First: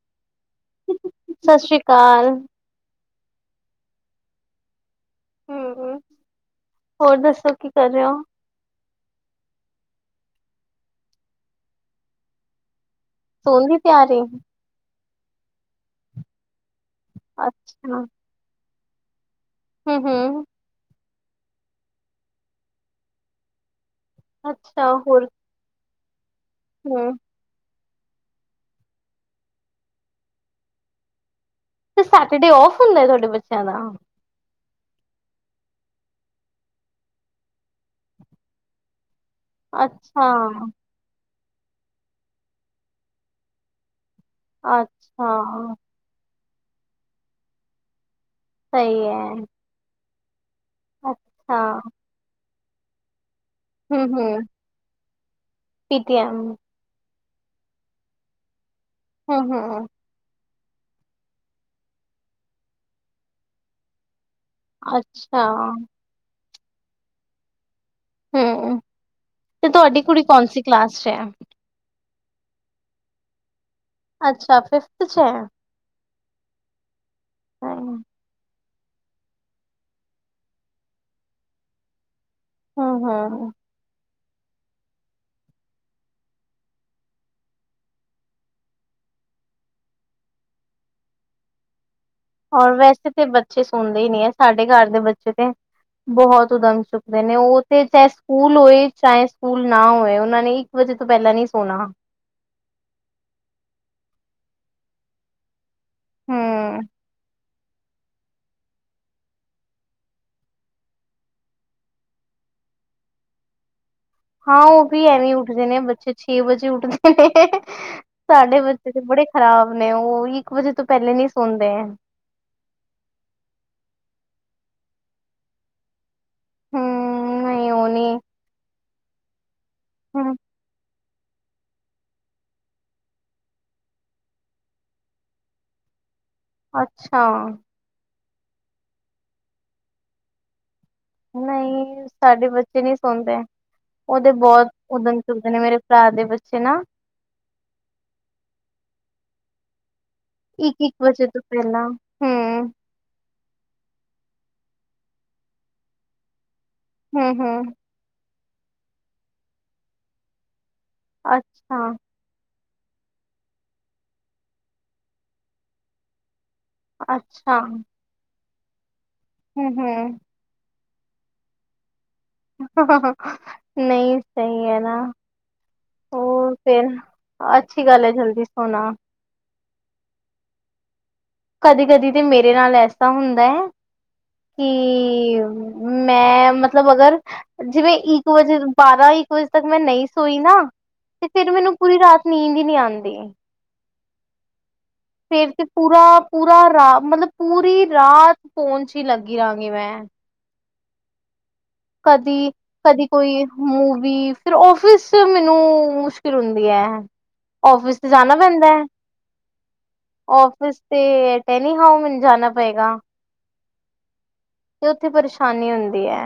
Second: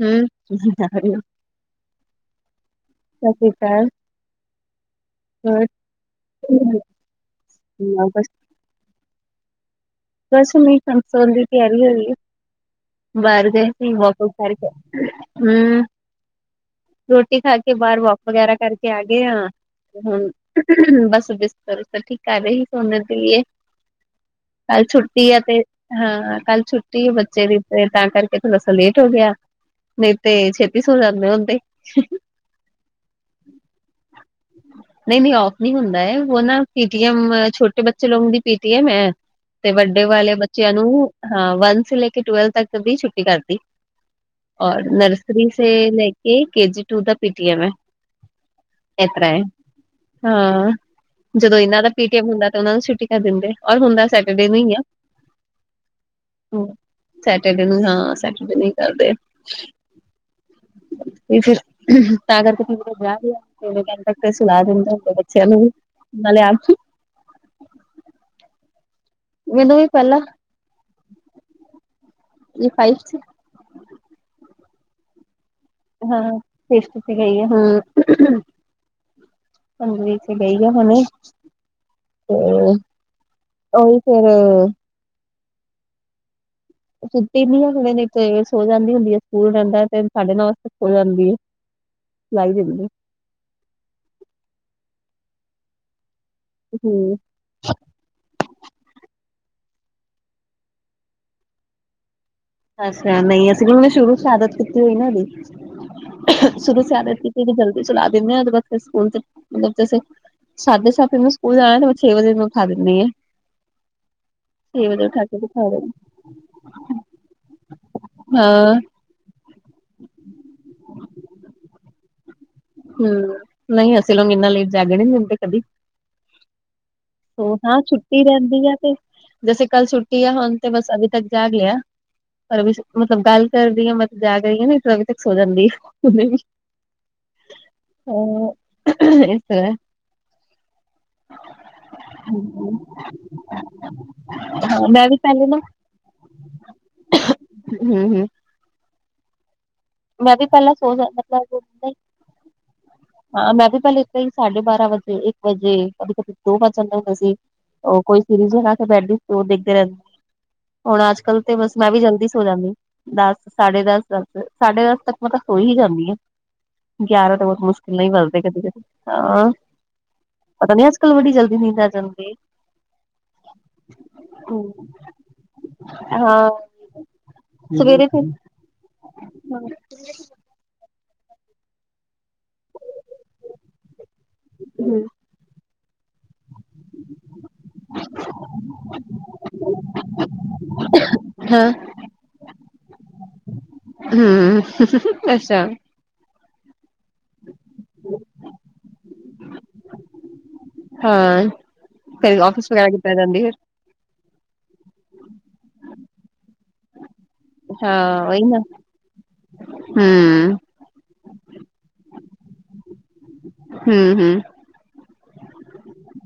ਹਮ [inaudible] ਸਤਿ ਸ੍ਰੀ ਅਕਾਲ ਸਤਿ ਸ਼੍ਰੀ ਅਕਾਲ। ਹਮ ਹੋਰ ਦੱਸੋ ਕੀ ਕਰ ਰਹੇ ਹੋ [unintelligible] [unintelligible] ਬਾਹਰ ਸੋਣ ਗਏ ਦੀ ਸੀ ਤਿਆਰੀ [unintelligible] ਰੋਟੀ ਖਾ ਕੇ, ਬਾਹਰ ਅੱਛਾ ਵੋਕ ਵਗੈਰਾ ਕਰਕੇ ਆ ਗਏ ਹਾਂ, ਤੇ ਹਮ ਹੁਣ ਹਮ ਬਸ ਬਿਸਤਰ ਠੀਕ [unintelligible] ਕੱਲ ਅੱਛਾ ਹੋਰ ਛੁੱਟੀ ਆ ਤੇ, ਹਾਂ, ਕੱਲ ਛੁੱਟੀ ਆ ਹਮ ਬੱਚੇ ਦੀ ਤੇ ਤਾਂ, ਕਰਕੇ ਥੋੜਾ ਸਾ ਲੇਟ ਹੋ ਗਿਆ, ਨਹੀਂ ਤੇ ਛੇਤੀ ਸੋ ਜਾਂਦੇ ਹੁੰਦੇ। ਤੇ ਸੈਟਰਡੇ ਔਫ ਹੁੰਦੈ ਹੈ ਤੁਹਾਡੇ ਬੱਚਿਆਂ ਦਾ? ਨਹੀਂ, ਨਹੀਂ ਔਫ ਨਹੀਂ ਹੁੰਦਾ ਹੈ, ਔਹ ਨਾ ਪੇਟੀਐਮ ਛੋਟੇ ਬੱਚੇ ਲੋਗ ਦੀ ਪੇਟੀਐਮ ਹੈ। ਤੇ ਵੱਡੇ ਅੱਛਾ ਵਾਲੇ ਬੱਚਿਆਂ ਨੂੰ ਹਾਂ ਵੰਨ ਸੇ ਲੈਕੇ ਟੁਵੈਲ ਤੱਕ ਦੀ ਛੁੱਟੀ ਕਰਤੀ। ਔਰ ਅੱਛਾ ਨਰਸਰੀ ਸੇ ਲੇਕੇ, ਕੇ, ਜੀ, ਟੂ ਦਾ ਪੀ, ਟੀ, ਐਮ ਐ। ਸਹੀ ਇਸ ਤਰ੍ਹਾਂ, ਹੈ ਹਾਂ ਜਦੋਂ ਅੱਛਾ ਇਹਨਾਂ ਦਾ ਪੀਠ ਹੁੰਦਾ ਤੇ ਉਹਨਾ ਨੂੰ ਛੁੱਟੀ ਕਰ ਦਿੰਦੇ ਔਰ ਹੁੰਦਾ ਸੈਟਰਡੇ ਨੂੰ ਹੀ ਆ। ਪੀਤੀ ਐਮ ਹੂੰ, ਸੈਟਰਡੇ ਨੂੰ ਹਾਂ, ਸੈਟਰਡੇ ਨੂੰ ਕਰਦੇ। ਹਮ ਹਮ ਤੇ ਫਿਰ, ਤਾਂ ਕਰਕੇ। [unintelligible] ਉਹਨੂੰ ਕਹਿਣ ਤੱਕ ਤੇ ਸੁਲਾ ਦਿੰਦੇ ਹੁੰਦੇ ਅੱਛਾ ਬੱਚਿਆਂ ਨੂੰ, ਵੀ ਨਾਲੇ ਆਪ ਹੂੰ ਤੇ ਮੈਨੂੰ ਵੀ ਤੁਹਾਡੀ ਪਹਿਲਾਂ ਕੁੜੀ ਕੌਣ ਸੀ ਕਲਾਸ 'ਚ ਐ? ਇਹ ਫਾਈਵਸੀ ਅੱਛਾ, ਫਿਫਥ ਚੇ, ਹਾਂ [unintelligible] ਤੇ ਗਈ ਐ ਹਮ। ਕਮਰੇ ਚ ਗਈ ਆ ਹੁਣੇ। ਹੂੰ, ਹਾਂ। ਓਹੀ ਫੇਰ, ਸੁੱਤੀ ਨੀ ਹਲੇ, ਨ‌ਈ ਤੇ ਸੋ ਜਾਂਦੀ ਹੁੰਦੀ ਏ। ਸਕੂਲ ਰਹਦਾ ਤੇ ਸਾਢੇ ਨੌ, ਸੋ ਜਾਂਦੀਏ। [inaudible] ਔਰ ਵੈਸੇ ਤੇ ਬੱਚੇ ਸੁਣਦੇ ਈ ਨ‌ਈਂ ਐ, ਸਾਡੇ ਘਰ ਦੇ ਬੱਚੇ ਤੇ ਬਹੁਤ ਕਦਮ ਹੂੰ ਚੁੱਕਦੇ ਨੇ ਉਹ ਫਿਰ, ਚਾਹੇ ਸਕੂਲ ਹੋਏ, ਚਾਹੇ ਸਕੂਲ ਨਾ ਹੋਏ, ਉਹਨਾਂ ਨੇ ਇੱਕ ਵਜੇ ਤੋਂ ਪਹਿਲਾਂ ਨਹੀਂ ਸੌਣਾ। ਅੱਛਾ ਨਹੀਂ, ਅਸੀਂ ਸ਼ੁਰੂ ਸੇ ਆਦਤ ਕੀਤੀ ਹੋਈ ਨਾ, ਇਹਦੀ ਸ਼ੁਰੂ ਹੂੰ ਸੇ ਆਦਤ ਕੀਤੀ। ਫਿਰ ਜਲਦੀ ਸੁਲਾ ਦਿੰਦੇ ਆਂ, ਬਸ ਫੇਰ ਸਕੂਲ ਸੇ ਮਤਲਬ ਜੈਸੇ ਸਾਢੇ ਸੱਤ ਵੱਜੇ ਸਕੂਲ ਜਾਣਾ ਨਾ, ਮੈਂ ਛੇ ਵੱਜੇ ਇਹਨੂੰ ਉਠਾ ਦਿੰਨੀ ਆਂ। ਹਾਂ, ਉਹ ਵੀ ਐਵੇਂ ਕੇ ਉੱਠਦੇ ਬਿਠਾ ਨੇ, ਦਿੰਦੀ ਬੱਚੇ ਛੇ ਵਜੇ ਉੱਠਦੇ ਨੇ, ਸਾਡੇ ਹਾਂ ਬੱਚੇ ਤੇ ਬੜੇ ਖਰਾਬ ਨੇ, ਉਹ ਇੱਕ ਵਜੇ ਤੋਂ, ਪਹਿਲੇ ਨਹੀਂ ਸੌਂਦੇ ਆ। ਹਮਮ, ਨਹੀਂ, ਅਸੀਂ ਲੋਕ ਇੰਨਾ ਲੇਟ ਜਾਗਣ ਈ ਨਹੀਂ ਦਿੰਦੇ ਕਦੀ। ਹਮਮ। ਉਹ ਹਾਂ, ਛੁੱਟੀ ਰਹਿੰਦੀ ਐ, ਤੇ ਜੈਸੇ ਕੱਲ ਛੁੱਟੀ ਆ, ਹੂੰ ਹੁਣ ਤੇ ਬਸ ਅਭੀ ਤੱਕ ਜਾਗ ਲਿਆ। ਪਰ ਮਤਲਬ ਗੱਲ ਕਰਦੀ ਆ, ਮਤਲਬ ਜਾਗ ਰਹੀ ਆ ਨਹੀਂ ਤੌ ਅਭੀ ਤੱਕ ਸੋ ਜਾਂਦੀ, ਮੈਂ ਵੀ। ਅੱਛਾ, ਅ, ਇਸ ਤਰ੍ਹਾਂ ਨਹੀਂ। ਸਾਡੇ ਬੱਚੇ ਨਹੀਂ ਸੌਂਦੇ, ਉਹਦੇ ਹਾਂ [unintelligible] ਨੇ ਮੇਰੇ ਭਰਾ ਦੇ ਬੱਚੇ ਨਾ। ਹੂੰ-ਹੂੰ, ਮੈਂ ਵੀ ਪਹਿਲਾਂ ਇੱਕ ਇੱਕ ਵਜੇ ਤੋਂ ਪਹਿਲਾਂ [unintelligible] ਹੂੰ ਹਾਂ, ਮੈਂ ਵੀ ਪਹਿਲੇ ਇਦਾਂ ਈ ਸਾਢੇ ਬਾਰਾਂ ਵਜੇ, ਇੱਕ ਵਜੇ, ਕਦੇ -ਕਦੇ ਦੋ ਵੱਜ ਜਾਂਦੇ ਹੁੰਦੇ ਹੂੰ ਸੀ। ਹੂੰ ਉਹ ਕੋਈ ਸੀਰੀਜ਼ ਹੈ ਤਾ ਬੈਠ ਕੇ ਉਹ ਦੇਖਦੇ ਰਹਿੰਦੇ। ਹੁਣ ਅੱਜ-ਕਲ੍ ਤੇ ਬਸ ਅੱਛਾ ਮੈਂ ਵੀ ਜਲਦੀ ਸੋ ਜਾਂਨੀ। ਦੱਸ, ਸਾਢੇ ਦਸ, ਦਸ ਸਾਢੇ ਦਸ ਤੱਕ ਮੈਂ ਤਾਂ ਸੋਹੀ ਜਾਣਦੀ ਆ ਗਿਆਰਾਂ ਤਾਂ ਅੱਛਾ ਬਹੁਤ ਮੁਸ਼ਕਿਲ ਨਾਲ ਹੀ ਵਜਦੇ ਕਦੀ ਕਦੀ, ਹਾਂ, ਹੂੰ ਹੂੰ ਪਤਾ ਨੀ ਅੱਜ-ਕੱਲ੍ਹ ਵੜੀ ਜਲਦੀ ਨੀਂਦ ਆ ਜਾਂਦੀ ਏ। ਨਹੀਂ, ਸਹੀ ਹੈ ਨਾ। ਹਾਂ ਹੋਰ, ਫਿਰ ਅੱਛੀ ਗੱਲ ਸਵੇਰੇ ਹੈ, ਫਿਰ ਜਲਦੀ ਸੌਣਾ। [unintelligible] ਕਦੀ- ਕਦੀ ਤੇ ਮੇਰੇ ਨਾਲ ਐਸਾ ਹੁੰਦਾ ਹੈ ਕਿ ਮੈਂ ਮਤਲਬ ਅਗਰ ਜਿਵੇਂ ਇੱਕ ਵਜੇ ਬਾਰਾਂ ਇੱਕ ਵਜੇ ਤੱਕ ਮੈਂ ਨਹੀਂ ਸੋਈ ਨਾ ਤੇ ਫੇਰ ਹਾਂ ਮੈਨੂੰ ਪੂਰੀ ਰਾਤ ਨੀਂਦ ਹੀ ਨਹੀਂ ਆਂਦੀ ਹੂੰ [inaudible] ਫਿਰ ਤੇ ਪੂਰਾ- ਪੂਰਾ ਰਾ ਮਤਲਬ ਪੂਰੀ ਰਾਤ ਫੋਨ 'ਚ ਲੱਗੀ ਰਹਾਂਗੀ ਮੈਂ ਹਾਂ ਕਦੀ -ਕਦੀ ਜਾਂਦੀ ਕੋਈ ਫਿਰ ਮੂਵੀ ਤੇ ਔਫਿਸ ਮੈਨੂੰ ਮੁਸ਼ਕਿਲ ਹੁੰਦੀ ਹੈ ਔਫਿਸ ਤੇ ਹਾਂ ਜਾਣਾ ਉਹੀ ਨਾ ਪੈਂਦਾ। ਹੂੰ ਔਫਿਸ ਤੇ ਟੈਨੀ ਹੋਂ ਮੈਨੂੰ ਜਾਣਾ ਪਏਗਾ। ਹੂੰ-ਹੂੰ ਤੇ ਉੱਥੇ ਪਰੇਸ਼ਾਨੀ ਹੁੰਦੀ ਹੈ।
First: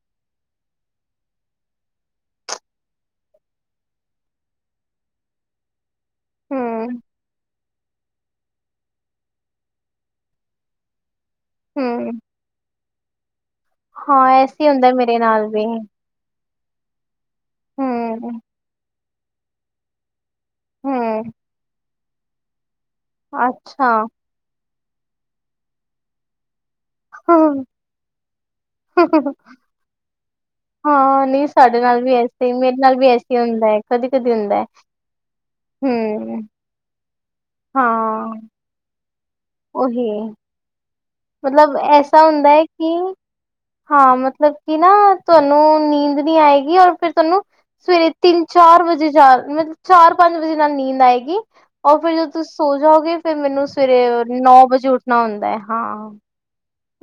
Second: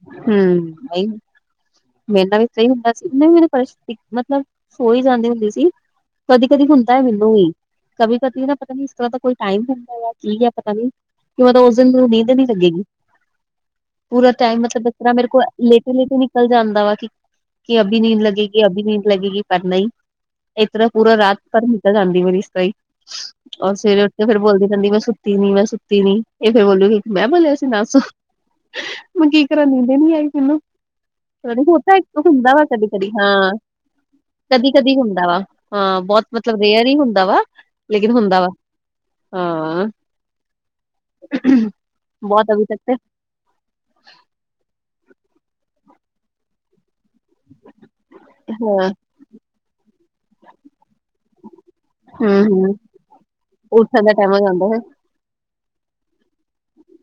ਹੂੰ ਹੈ ਹੀ ਮੇਰੇ ਨਾਲ ਵੀ ਸਹੀ ਹੁੰਦਾ ਸੀ ਵੀ ਮੈਨੂੰ ਮਤਲਬ ਸੋ ਹੀ ਜਾਂਦੀ ਹੁੰਦੀ ਸੀ। ਕਦੀ- ਕਦੀ ਹੂੰ ਹੁੰਦਾ ਹੈ ਮੈਨੂੰ ਹੀ ਕਦੀ -ਕਦੀ ਨਾ ਪਤਾ ਨੀ ਇਸ ਤਰ੍ਹਾਂ ਦਾ ਕੋਈ ਟਾਈਮ ਹੁੰਦਾ ਆ ਕੀ ਹੈ ਪਤਾ ਨੀ ਕਿ ਮਤਲਬ ਉਸ ਦਿਨ ਨੂੰ ਹੂੰ ਨੀਂਦ ਨੀ ਲੱਗੇਗੀ। ਹਾਂ ਪੂਰਾ ਟਾਈਮ ਐਸੇ ਮਤਲਬ ਹੁੰਦਾ ਜਿਸ ਤਰ੍ਹਾਂ ਮੇਰੇ ਕੋਲ ਨਾਲ ਵੀ ਲੇਟੇ -ਲੇਟੇ ਨਿ ਨਿਕਲ ਜਾਂਦਾ ਵਾ ਕਿ- ਕਿ ਅਭੀ ਨੀਂਦ ਹੂੰ ਲੱਗੇਗੀ- ਅਭੀ ਨੀਂਦ ਲੱਗੇਗੀ ਪਰ ਨਹੀਂ ਇਸ ਤਰਾ ਪੂਰਾ ਹੂੰ ਰਾਤ ਭਰ ਨਿਕਲ ਜਾਂਦੀ ਸਹੀ [inaudible] ਮੇਰੀ ਇਸ ਤਰ੍ਹਾਂ ਔਰ ਅੱਛਾ ਸਵੇਰੇ ਤੇ ਫਿਰ ਬੋਲਦੀ ਕਹਿੰਦੀ ਮੈਂ ਸੁੱਤੀ ਨੀ ਮੈਂ ਸੁੱਤੀ ਨੀ ਇਹ ਫੇਰ ਬੋਲੋਗੀ ਮੈਂ ਬੋਲਿਆ ਸੀ ਨਾ ਸੋ [inaudible] ਮੈਂ ਕੀ ਕਰਾਂ ਨੀਂਦ ਨੀ ਆਈ ਮੈਨੂੰ ਹਾਂ ਨਹੀਂ ਸਾਡੇ ਨਾਲ ਵੀ [unintelligible] ਐਸੇ ਹੁੰਦਾ ਹੀ ਵਾ ਮੇਰੇ ਕਦੀ ਨਾਲ ਵੀ -ਕਦੀ ਐਸੇ ਹਾਂ ਹੁੰਦਾ ਹੈ ਕਦੀ ਹੁੰਦਾ ਹੈ ਕਦੀ -ਕਦੀ ਹੁੰਦਾ ਵਾ ਹਾਂ ਬਹੁਤ ਹੂੰ ਮਤਲਬ ਰੇਅਰ ਹੀ ਹੁੰਦਾ ਵਾ ਲੇਕਿਨ ਹਾਂ ਹੁੰਦਾ ਵਾ ਹਾਂ। ਉਹੀ ਮਤਲਬ ਐਸਾ ਹੁੰਦਾ ਬਹੁਤ ਹੈ ਅਭੀ ਤੱਕ ਕਿ ਹਾਂ ਮਤਲਬ ਕਿ ਨਾ ਤੁਹਾਨੂੰ ਨੀਂਦ ਨਹੀਂ ਆਏਗੀ ਔਰ ਫਿਰ ਤੁਹਾਨੂੰ ਸਵੇਰੇ ਤਿੰਨ ਤੇ ਚਾਰ ਹਾਂ ਵਜੇ ਜਾ ਮਤਲਬ ਚਾਰ ਪੰਜ ਵਜੇ ਨਾਲ ਨੀਂਦ ਆਏਗੀ। ਉਹ ਫਿਰ ਜਦੋਂ ਹੂੰ ਤੁਸੀਂ ਹੂੰ ਸੋ ਜਾਓਗੇ ਫਿਰ ਮੈਨੂੰ ਉੱਠਣ ਦਾ ਸਵੇਰੇ ਟਾਈਮ ਹੋ ਨੌ ਜਾਂਦਾ ਵਜੇ ਉੱਠਣਾ ਹੁੰਦਾ ਹੈ ਹਾਂ।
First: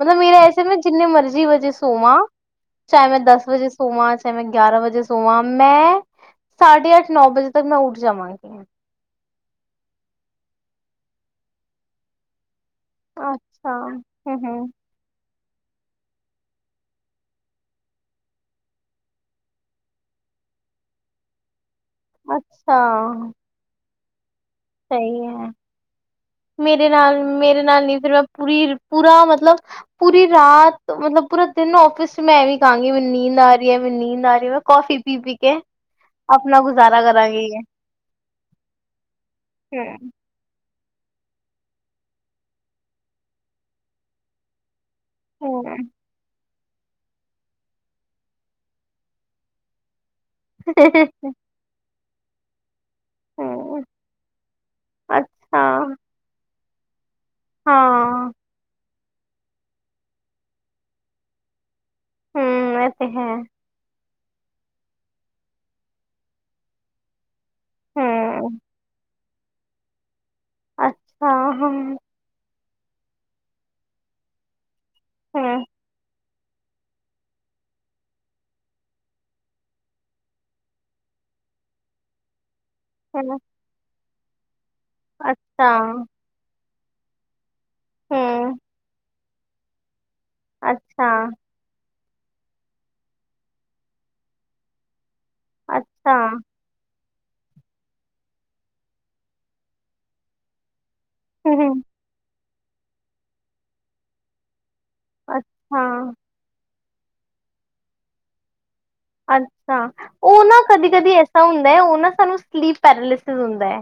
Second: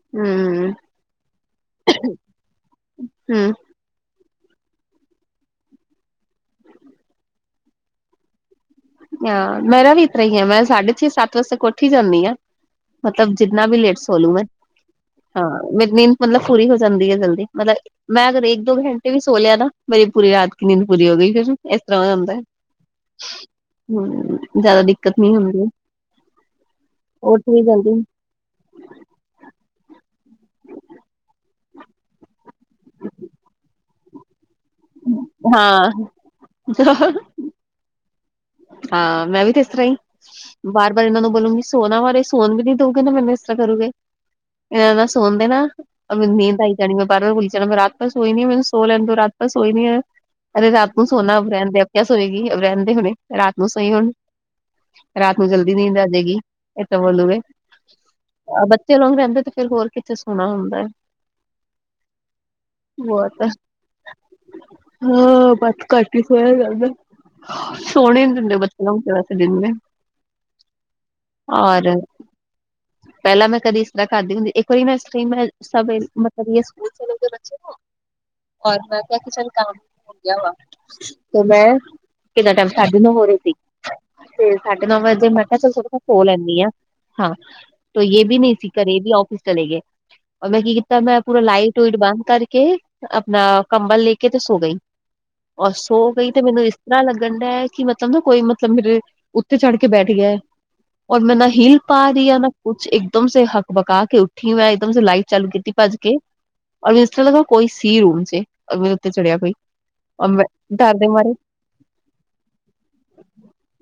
ਮਤਲਬ ਮੇਰਾ ਐਸੇ ਹੂੰ ਮੈਂ ਜਿੰਨੇ ਮਰਜ਼ੀ ਵਜੇ ਸੋਵਾਂ ਚਾਹੇ ਮੈਂ ਦਸ ਹੂੰ ਵਜੇ ਸੋ ਸੋਵਾਂ ਚਾਹੇ ਮੈਂ ਗਿਆਰਾਂ ਵਜੇ ਸੋਵਾਂ ਮੈਂ ਸਾਢੇ ਅੱਠ ਨੌ ਵਜੇ ਤੱਕ ਮੈਂ ਉੱਠ ਜਾਵਾਂਗੀ। ਹਾਂ ਮੇਰਾ ਵੀ ਇ ਤਰਾਂ ਹੀ ਆ ਮੈਂ ਸਾਢੇ ਛੇ ਸੱਤ ਵਜੇ ਤੱਕ ਉਠ ਈ ਜਾਂਦੀ ਹਾਂ। ਮਤਲਬ ਜਿਤਨਾ ਵੀ ਅੱਛਾ ਲੇਟ ਸੋ ਲੂੰ ਹੂੰ ਮੈਂ ਹੂੰ ਹਾਂ ਮੇਰੀ ਨੀਂਦ ਮਤਲਬ ਪੂਰੀ ਹੋ ਜਾਂਦੀ ਹੈ ਜਲਦੀ ਮਤਲਬ ਮੈਂ ਅਗਰ ਇੱਕ ਦੋ ਘੰਟੇ ਵੀ ਸੋ ਲਿਆ ਨਾ ਮੇਰੀ ਪੂਰੀ ਰਾਤ ਕਿ ਨੀਂਦ ਪੂਰੀ ਹੋ ਗਈ ਫਿਰ ਇਸ ਤਰ੍ਹਾਂ ਹੁੰਦਾ [inaudible] ਅੱਛਾ ਹੂੰ ਜ਼ਿਆਦਾ ਦਿੱਕਤ ਸਹੀ ਨਹੀਂ ਹੈ ਹੁੰਦੀ ਮੇਰੇ ਨਾਲ ਉੱਠ ਮੇਰੇ ਵੀ ਨਾਲ ਨ ਜਲਦੀ ਫਿਰ ਮੈਂ ਪੂਰੀ ਪੂਰਾ ਮਤਲਬ ਪੂਰੀ ਰਾਤ ਮਤਲਬ ਪੂਰਾ ਦਿਨ ਔਫਿਸ 'ਚ ਮੈਂ ਐ ਵੀਂ ਕਹਾਂਗੀ ਮੈਨੂੰ ਨੀਂਦ ਆ ਰਹੀ ਹੈ- ਮੈਨੂੰ ਨੀਂਦ ਆ ਰਹੀ ਹੈ। ਕੌਫੀ ਪੀ- ਪੀ ਕੇ ਹਾਂ ਆਪਣਾ ਗੁਜ਼ਾਰਾ ਕਰਾਂਗੀ। ਹਾਂ ਮੈਂ ਵੀ ਤੇ ਇਸ ਤਰ੍ਹਾਂ ਹੀ ਹਮ [inaudible] ਬਾਰ- ਬਾਰ ਇਹਨਾਂ ਨੂੰ ਬੋਲੂਗੀ ਸੋਨਾ ਬਾਰੇ ਸੋਨ ਵੀ ਨੀ ਦਊਗੇ ਨਾ ਮੈਨੂੰ ਇਸ ਤਰ੍ਹਾਂ ਕਰੂਗੇ ਇਹਨਾਂ ਦਾ ਸੌਣਦੇ ਨਾ ਮੈਨੂੰ ਨੀਂਦ ਆਈ ਜਾਣੀ ਮੈਂ ਬਾਰ ਬੋਲੀ ਜਾਣਾ ਮੈਂ ਰਾਤ ਪਾ ਸੋਈ ਨੀ ਮੈਨੂੰ ਸੌ ਲੈਣ ਦੋ ਰਾਤ ਬਾਰ ਸੋਈ ਨਹੀ ਅਰੇ ਰਾਤ ਨੂੰ ਸੋਨਾ ਰਹਿੰਦੇ ਅਭ ਰਹਿਣ ਦੇ ਅਭ ਕਿਆ ਸੋਏਗੀ ਅ ਰਹਿੰਦੇ ਏ। [unintelligible] ਰਾਤ ਨੂੰ ਹਮ ਸੌਹੀਉ ਹੁਣ ਰਾਤ ਕੋ ਅੱਛਾ ਜਲਦੀ ਨੀਂਦ ਆ ਜਾਏਗੀ। ਇਹ ਤਾਂ ਬੋਲੂਗੇ ਹਾਂ ਬੱਚੇ ਲੋਗ ਰਹਿੰਦੇ ਤੇ ਫਿਰ ਹੋਰ ਕਿੱਥੇ ਸੋਹਣਾ ਹੁੰਦਾ। ਹਮ ਇਹ ਤੇ ਹੈ ਬਹੁਤ ਹਾਂ ਬੰਦ ਕਰ ਕੇ ਸੋਇਆ ਕਰ ਨਾ [inaudible] ਸੋਣੇ ਨੇ ਦਿੰਦੇ ਹਮ ਬੱਚੇ [unintelligible] ਅੱਛਾ ਔਰ ਹਮ ਪਹਿਲਾਂ ਮੈਂ ਕਦੇ ਇਸ ਤਰ੍ਹਾਂ ਖਾਧੀ ਹੁੰਦੀ ਇੱਕ ਕੋਈ ਨਾ ਸਟੀਮ ਹੇਲ, ਹਮ ਸਭ ਵੇਲ, ਮਤਲਬ ਯੇ ਸਕੂਲ ਸੇ ਲੇਗੇ ਬੱਚੇ ਕੋ। ਔਰ ਮੈਂ ਕਿਹਾ, ਚੱਲ ਕੰਮ ਹੋਗਿਆ ਵਾ, ਤੇ ਮੈਂ ਕਿਨਾ ਟਾਈਮ? ਸਾਢੇ-ਨੌ ਹੋ ਰਹੇ ਹਮ ਸੀ, ਤੇ ਸਾਡੇ-ਨੌ ਵਜੇ 'ਮੈਂ ਕਿਆ ਅੱਛਾ ਚਲ ਥੋੜਾ ਬਹੁਤ ਸੋ ਲੈਂਦੀ ਆਂ। ਹਾਂ, ਤੋਂ ਯੇ ਭੀ ਨਹੀਂ ਹਮ ਥੀ ਘਰੇ, ਯੇ ਭੀ ਔਫਿਸ ਚਲੇ ਗਏ, ਔਰ, ਮੈਂ ਕੀ ਕਿੱਤਾ, ਅੱਛਾ ਮੈਂ ਪੂਰਾ ਲਾਈਟ ਇਟ ਬੰਦ ਕਰਕੇ, ਆਪਣਾ ਕੰਬਲ ਲੇਕੇ ਤੇ ਸੋ ਗਈ। ਔਰ ਸੋ ਅੱਛਾ ਗਈ ਤੇ, ਮੈਨੂੰ ਇਸ ਤਰ੍ਹਾਂ ਲੱਗਣ ਡੈ ਕੀ ਮਤਲਬ ਨਾ, ਕੋਈ ਮਤਲਬ ਮੇਰੇ, ਉੱਤੇ ਚੜਕੇ ਬੈਠਗਿਆ, ਔਰ ਮੈਂ ਨਾ ਹਿਲ ਹਮ ਪਾ ਰਹੀ ਆ, ਨਾ ਕੁਛ ਇੱਕ ਦਮ ਸੇ, ਹੱਕ, ਬਕਾਕੇ ਉੱਠੀ ਮੈਂ, ਇਕਦਮ ਸੇ ਲਾਈਟ ਚਾਲੂ ਕੀਤੀ ਅੱਛਾ ਭੱਜਕੇ। ਔਰ ਇਸ ਤਰਾ ਲੱਗਿਆ, ਕੋਈ ਸੀ ਰੂਮ'ਚੇ, ਔਰ ਮੀੰਨ ਅੱਛਾ, ਉਹ ਨਾ ਦੇ ਕਦੀ-ਕਦੀ ਮਾਰੇ ਐਸਾ ਹੁੰਦਾ ਹੈ, ਉਹ ਨਾ ਸਾਨੂੰ ਸਲੀਪ ਪੈਰਾਲਿਸਿਸ ਹੁੰਦਾ ਹੈ।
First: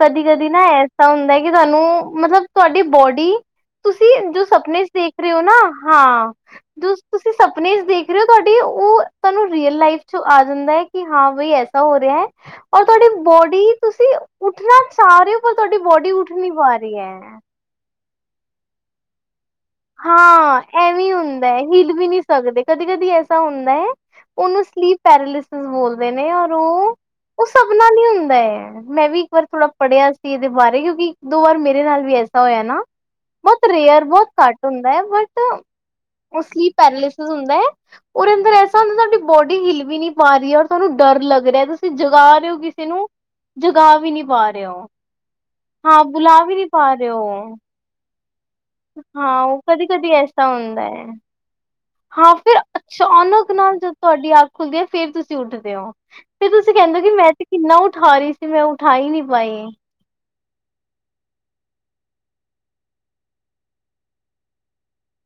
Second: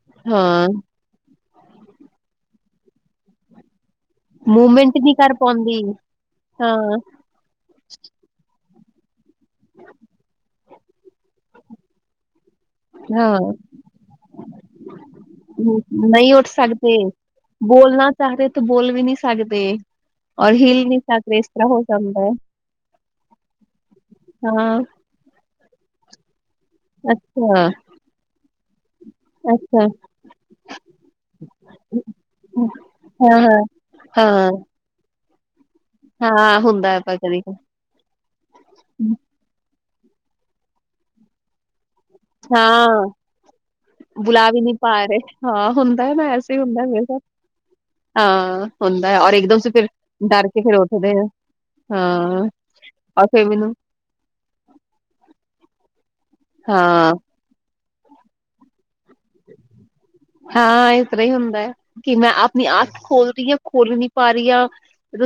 ਕਦੀ-ਕਦੀ ਨਾ ਹਾਂ, ਐਸਾ ਹੁੰਦਾ ਕਿ ਸਾਨੂੰ, ਮਤਲਬ ਤੁਹਾਡੀ ਬੌੜੀ ਤੁਸੀਂ ਜੋ ਸਪਨੇ'ਚ ਦੇਖ ਰਹੇ ਹੋ ਨਾ, ਹਾਂ। ਜੋ ਤੁਸੀਂ ਸਪਨੇ'ਚ ਦੇਖ ਰਹੇ ਹੋ, ਤੁਹਾਡੀ, ਉਹ ਤੁਹਾਨੂੰ ਰੀਅਲ ਲਾਈਫ'ਚ ਆ ਜਾਂਦਾ ਹੈ ਕਿ, ਹਾਂ ਬਈ ਐਸਾ ਹੋ ਰਿਹਾ ਔਰ ਤੁਹਾਡੀ ਬੌੜੀ, ਤੁਸੀਂ ਉੱਠਣਾ ਚਾਹ ਰਹੇ ਹੋ, ਪਰ ਤੁਹਾਡੀ ਬੌੜੀ ਉੱਠ ਨਹੀਂ ਪਾ ਰਹੀ ਹੈ। ਬੋਲਣਾ ਚਾਹਰੇ, ਤੋਂ ਬੋਲ ਵੀ ਨਹੀਂ ਸਕਦੇ। ਹਾਂ, ਐਵੀ ਹੁੰਦਾ ਹੈ, ਹਿਲ ਵੀ ਨਹੀਂ ਜਾਂਦਾ ਹੈ। ਸਕਦੇ, ਕਦੀ-ਕਦੀ ਐਸਾ ਹੁੰਦਾ ਏ ਉਹਨੂੰ ਹਾਂ, ਸਲੀਪ ਪੈਰਿਲਿਸੀਸ ਬੋਲਦੇ ਨੇ ਔਰ ਉਹ, ਉਹ ਅੱਛਾ, ਸਬ ਨਾਲ ਹੀ ਹੁੰਦਾ ਏ। ਮੈਂ ਵੀ ਇੱਕ ਵਾਰ ਥੋੜਾ ਅੱਛਾ। ਪੜ੍ਹਿਆ ਸੀ ਇਹਦੇ ਬਾਰੇ, ਕਿਉਂਕਿ ਇੱਕ-ਦੋ ਬਰ ਮੇਰੇ ਨਾਲ ਵੀ ਐਸਾ ਹੋਇਆ ਨਾ। ਹਾਂ, ਹਾਂ, ਬਹੁਤ ਰਿਅਰ, ਬਹੁਤ ਹਾਂ, ਘੱਟ ਹੁੰਦਾ ਏ, ਬਟ ਓਹ ਹਾਂ ਸਲੀਪ ਹੁੰਦਾ ਹੈ ਪਰ ਪੈਰਾਲਿਸੀਸ ਕਦੀ ਹੁੰਦਾ ਏ। ਔਰ, ਅੰਦਰ ਐਸਾ ਹੁੰਦਾ, ਤੁਹਾਡੀ ਬੋਡੀ ਹਿੱਲ ਵੀ ਨਹੀਂ ਪਾ ਰਹੀ, ਔਰ ਤੁਹਾਨੂੰ ਡਰ ਲੱਗ ਰਿਹਾ ਤੁਸੀਂ ਜਗਾ ਰਹੇ ਹੋ, ਕਿਸੇ ਨੂੰ। ਹਾਂ, ਜਗਾ ਵੀ ਨਹੀਂ ਪਾ ਰਹੇ ਹੋ, ਹਾਂ, ਹੁੰਦਾ ਬੁਲਾ ਵੀ ਨਹੀਂ ਪਾ ਰਹੇ ਹੋ। ਹਾਂ। ਹਾਂ, ਉਹ ਕਦੀ-ਕਦੀ ਐਸਾ ਹੁੰਦਾ ਏ। ਹਾਂ, ਫਿਰ ਅਚਾਨਕ ਨਾਲ ਜ ਤੁਹਾਡੀ ਅੱਖ ਖੁੱਲਦੀ ਏ, ਫੇਰ ਤੁਸੀਂ ਉੱਠਦੇ ਓਂ। ਫਸਰ ਤੁਸੀਂ ਕਹਿੰਦੇ ਹੋ ਕਿ ਮੈਂ ਤੇ ਕਿੰਨਾ ਉਠਾ ਰਹੀ ਤੇ, ਮੈਂ ਉਠਾਈ ਨੀ ਪਾਈ। ਹਾਂ, ਇਸ ਤਰ੍ਹਾਂ ਹੀ ਹੁੰਦਾ ਏ, ਕੀ ਮੈਂ ਆਪਣੀ ਅੱਖ ਖੋਲਦੀ ਆਂ, ਖੁੱਲ ਨੀ ਪਾ ਰਹੀ ਆ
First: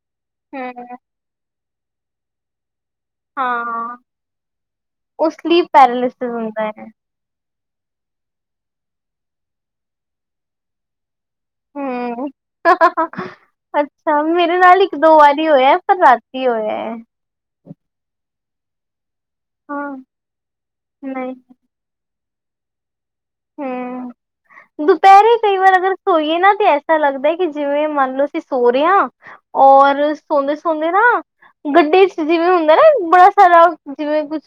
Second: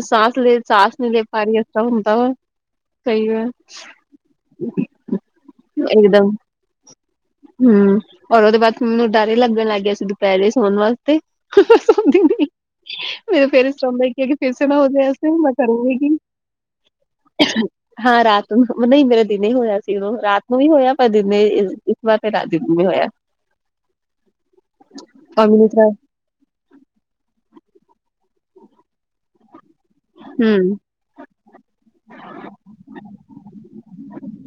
ਸਾਂਸ ਲੇ, ਸਾਂਸ ਹੂੰ। ਨਹੀਂ ਲੇ ਪਾ ਰਹੀ, ਇਸ ਤਰਾ ਹੁੰਦਾ ਵਾ ਕਈ ਵਾਰ, ਹਾਂ ਇਕਦਮ। ''ਮੈਂ' ਹੂੰ, ਔਰ ਉਹਦੇ ਬਾਅਦ ਮੈਂਨੂੰ ਡਰ ਹੀ ਲੱਗਣ ਲੱਗ ਗਿਆ ਸੀ, ਦੁਪਹਿਰੇ ਸੋਣ ਵਾਸਤੇ। ਹੂੰ। ਹੇਹੇਂਹੇਂ 'ਮੇਰਾ ਫਿਰ ਇਸ ਤਰ੍ਹਾਂ ਹੋਂਦੈ, ਅੱਛਾ ਕਿ ਅਗਰ ਫਿਰ ਮੇਰੇ ਸੇ ਨਾ ਨਾਲ ਹੋ ਇੱਕ ਜਾਏ, ਦੋ ਵਾਰੀ ''ਮੈਂ ਹੋਇਆ ਕਰੂੰਗੀ ਪਰ ਕੀ। ਰਾਤੀ ਹੋਇਆ ਹੈ। ਹਾਂ, ਰਾਤ ਨੂੰ, ਨਹੀਂ, ਮੇਰਾ ਦਿਨੇ ਹੀ ਹੋਇਆ ਸੀ ਹਾਂ। ਉਦੋਂ, ਰਾਤ ਨੂੰ ਵੀ ਹੋਇਆ, ਪਰ ਨਹੀਂ। ਦਿਨੇ ਬਸ ਫਿਰ ਰਾਤੀ ਵੀ ਹੋਇਆ। ਹੂੰ, ਦੁਪਹਿਰੇ ਔਰ ਕਈ ਮੈਨੂੰ ਵਾਰ ਤਾਂ ਅਗਰ ਸੋਈਏ ਨਾ, ਤੇ ਐਸਾ ਲੱਗਦਾ ਕਿ ਜਿਵੇਂ ਮੰਨਲੋ, ਅਸੀਂ ਸੋਂ ਰਹੇਂ ਆਂ ਔਰ ਹਮ ਸੋਂਦੇ-ਸੋਂਦੇ ਨਾ ਗੱਡੀ'ਚ ਜਿਵੇਂ ਹੁੰਦਾ ਨਾ, ਬੜਾ ਸਾਰਾ ਜਿਵੇਂ ਕੁ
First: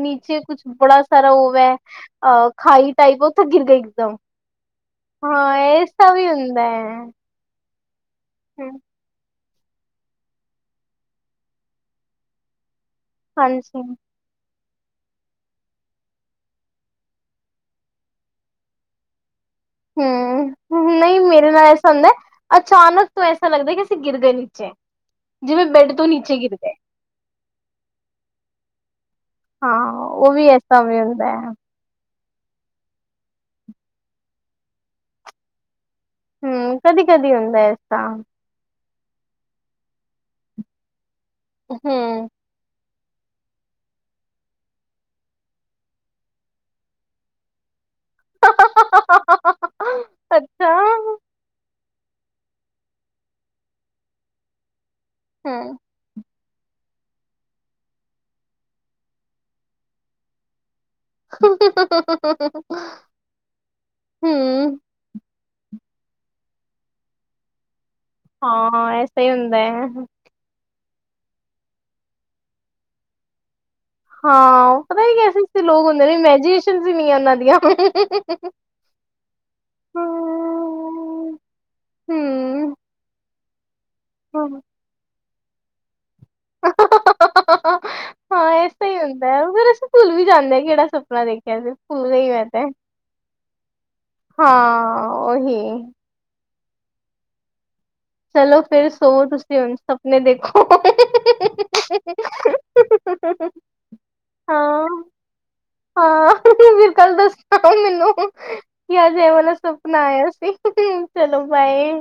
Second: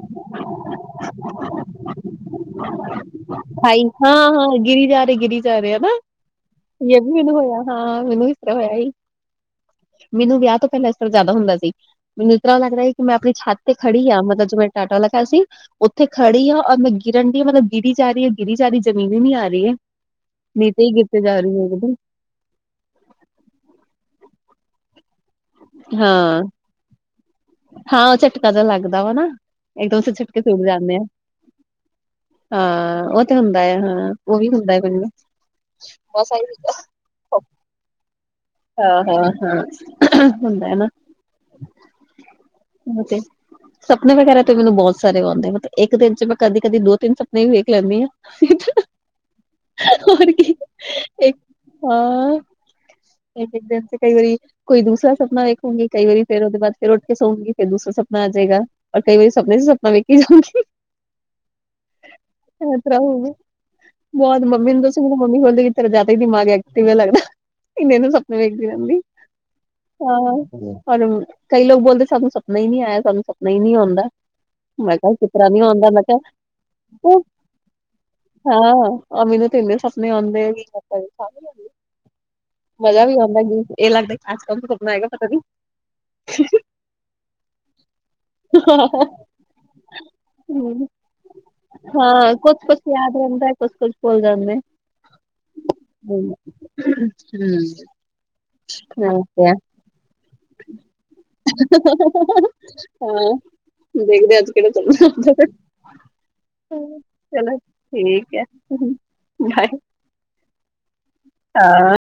ਨੀਚੇ ਕੁੱਛ ਬੜਾ ਸਾਰਾ ਓ ਵੈ, ਅ ਖਾਈ ਟਾਈਪ ਉੱਥੇ ਗਿਰ ਗਈ ਖਾਈ ਇੱਕਦਮ ਹਾਂ-ਹਾਂ, ਗਿਰੀ ਜਾ ਰਹੇ, ਗਿਰੀ ਹਾਂ ਜਾ ਰਹੇ, ਹਨਾ। ਐਸਾ ਵੀ ਹੁੰਦਾ ਯਹੀ ਹੈ ਮੈਂਨੂੰ ਹੋਇਆ। ਹਾਂ, ਮੈਂਨੂੰ ਵੀ ਇਸ ਤਰ੍ਹਾਂ ਹੋਇਆ ਈ। ਮੈਂਨੂੰ ਵਿਆਹ ਤੋਂ ਪਹਿਲਾਂ ਇਸ ਤਰ੍ਹਾਂ ਜ਼ਿਆਦਾ ਹੁੰਦਾ ਸੀ, ਮੈਂਨੂੰ ਇਸ ਤਰ੍ਹਾਂ ਲੱਗਦਾ ਕੀ, ਮੈਂ ਆਪਣੀ ਛੱਤ ਤੇ ਹਾਂਜੀ ਖੜੀ ਆਂ, ਮਤਲਬ ਜਿਂਵੇ ਮੈਂ ਟਾਟਾ ਲਖਾ ਸੀ ਉੱਥੇ ਖੜੀ ਆਂ, ਔਰ ਮੈਂ ਗਿਰਨ ਡੀ ਆ, ਮਤਲਬ ਗਿਰੀ ਜਾ ਰਹੀ ਆ, ਗਿਰੀ ਜਾ ਰਹੀ, ਜ਼ਮੀਨ ਹੀ ਨੀ ਆ ਰਹੀ ਹੈ। ਹਮ ਨੀਚੇ ਈ ਗੀਰਤੇ ਨਹੀਂ ਜਾ ਮੇਰੇ ਰਹੀ ਨਾਲ ਐਸਾ ਇਕਦਮ ਹੁੰਦਾ ਅਚਾਨਕ ਤੋਂ ਐਸਾ ਲੱਗਦਾ ਕਿ, ਅਸੀਂ ਗਿਰ ਗਏ ਨੀਚੇ, ਜਿਵੇਂ ਬੇਡ ਤੋਂ ਨੀਚੇ ਹਾਂ ਗਿਰ ਗਏ। ਹਾਂ, ਉਹ ਝਟਕਾ ਜਿਹਾ ਲੱਗਦਾ ਵਾ ਨਾ, ਹਾਂ ਇੱਕਦਮ ਅਸੀ ਉਹ ਵੀ ਝਟਕੇ'ਚ ਉਠ ਐਸਾ ਜਾਂਨੇ ਵੀ ਆ। ਹੁੰਦਾ ਹੈ ਹਾਂ, ਉਹ ਤੇ ਹੁੰਦਾ ਹੈ, ਹਾਂ, ਉਹ ਈ ਹੁੰਦਾ ਹੈ ਮੈਨੂੰ। ਬਸ ਆਹੀ ਸੀਗਾ ਹਮ ਕਦੀ ਕਦੀ ਟੌ ਹੁੰਦਾ ਐਸਾ ਹਾਂ-ਹਾਂ-ਹਾਂ, ਅਹਹ, ਹੁੰਦਾ ਹੈ ਨਾ। ਹੂੰ ਹ ਮੂ ਤੇ ਸੱਪਨੇ ਵਗ਼ੈਰਾ ਤੇ ਮੈਂਨੂੰ ਬਹੁਤ ਸਾਰੇ ਆਉਂਦੇ ਨੇ ਤੈ ਇੱਕ ਦਿਨ ਚ ਮੈਂ ਕਦੀ-ਕਦੀ ਦੋ-ਤਿੰਨ ਸਪਨੇ ਵੀ ਵੇਖ ਲੈਂਣੀ ਆਂ। ' [unintelligible] ਹੋਰ ਕੀ- ਅੱਛਾ ਇੱਕ, ਹਾਂ। ਇੱਕ-ਇੱਕ ਦਿਨ ਤੇ ਕਈ ਵਰੀ ਕੋਈ ਦੂਸਰਾ ਸਪਨਾ ਹੂੰ ਵੇਖੂੰਗੀ। ਕਈ ਵਰੀ ਫਿਰ ਉਹਦੇ ਬਾਅਦ ਫਿਰ ਉੱਠ ਕੇ ਸੌਊਗੀ, ਫਿਰ ਦੂਸਰਾ ਸਪਨਾ ਆ ਜੇਗਾ। ਔਰ ਕਈ ਵਾਰੀ ਸਪਨੇ ਚ ਸਪਨਾ ਵੇਖੀ ਜਾਵਾਂਗੀ। ਐ ਤਰ੍ਹਾਂ ਹੋਕੂ ਮੈਂ ਅੱਜ ਮੰਮੀ ਹੂੰ ਨੂੰ ਦ ਮੰਮੀ ਬੋਲੇਗੀ ਕਿ ਤੇਰਾ ਜ਼ਿਆਦਾ ਹੀ ਦਿਮਾਗ ਐਕਟਿਵ ਹੈ ਲੱਗਦਾ ਇਹਨੇ-ਇਹਨੇ ਸ ਹਾਂ, ਐਸਾ ਹੀ ਹੁੰਦਾ ਐ। ਹਾਂ, ਪਰ ਕਈ ਲੋਕ ਬੋਲਦੇ ਸਾਨੂੰ ਸਪਨਾ ਹੀ ਨਹੀਂ ਆਇਆ। ਸਾਨੂੰ ਸਪਨਾ ਹੀ ਨੀ ਆਉਂਦਾ। ਹਾਂ। ਮੈਂ ਪਤਾ ਕਿਹਾ ਨੀ ਕਿਸ ਤਰ੍ਹਾਂ ਕੈਸੇੇ-ਕੈਸੇ ਲੋਕ ਮੈਂ ਹੁੰਦੇ ਨੇ, ਕਿਹਾ ਇਮੈਜੀਨੇਸ਼ਨ ਨੀ ਉਹਨਾਂ ਦੀਆਂ। ਆ, ਮੈਂਨੂੰ ਤੇ ਇੰਨੇ ਸਪਨੇ ਆਉਂਦੇ' [inaudible] ਹੂੰ ਮਮ ਮਜ਼ਾ ਵੀ ਆਉਂਦਾ। ਇਹ ਲੱਗਦਾ ਅੱਜ ਕੋਣ ਸਾ ਸਪਨਾ ਆਏਗਾ ਪਤਾ ਨੀ। 'ਹਾਂ ਐਸਾ ਹੀ ਹੁੰਦਾ ਫਿਰ ਪੁਲ ਵੀ ਜਾਂਦੇ‌ ਕਿਹੜਾ ਸੁਪਨਾ ਦੇਖਿਆ ਸੀ ਪੁਲ ਗਈ ਹਾਂ, ਮੈਂ ਤੇ ਕੁਛ-ਕੁਛ ਯਾਦ ਰਹਿੰਦਾ, ਕੁਛ-ਕੁਛ ਭੁੱਲ ਜਾਂਦੇ। ਹਾਂ ਓਹੀ। ' [inaudible] ਚੱਲੋ ਫਿਰ ਸੋਂਵੋ ਤੁਸੀਂ ਹੁਣ। ਸਪਨੇ ਦੇਖੋ। ਹਾਂ ਦੇਖਦੇ, ਅੱਜ ਕਿਹੜਾ ਹਾਂ ਸਪਨਾ ਆਂਦਾ ਵੈ ਹਾਂ। ਫਿਰ ਕੱਲ ਦੱਸਣਾ ਮੈਂਨੂੰ, ਠੀਕ ਹੈ ਕੀ ਅੱਜ ਏ ਵਾਲਾ ਬਾਏ ਸਪ ਨਾ ਆਇਆ ਸੀ। ਚਲੋਂ ਬਾਏ।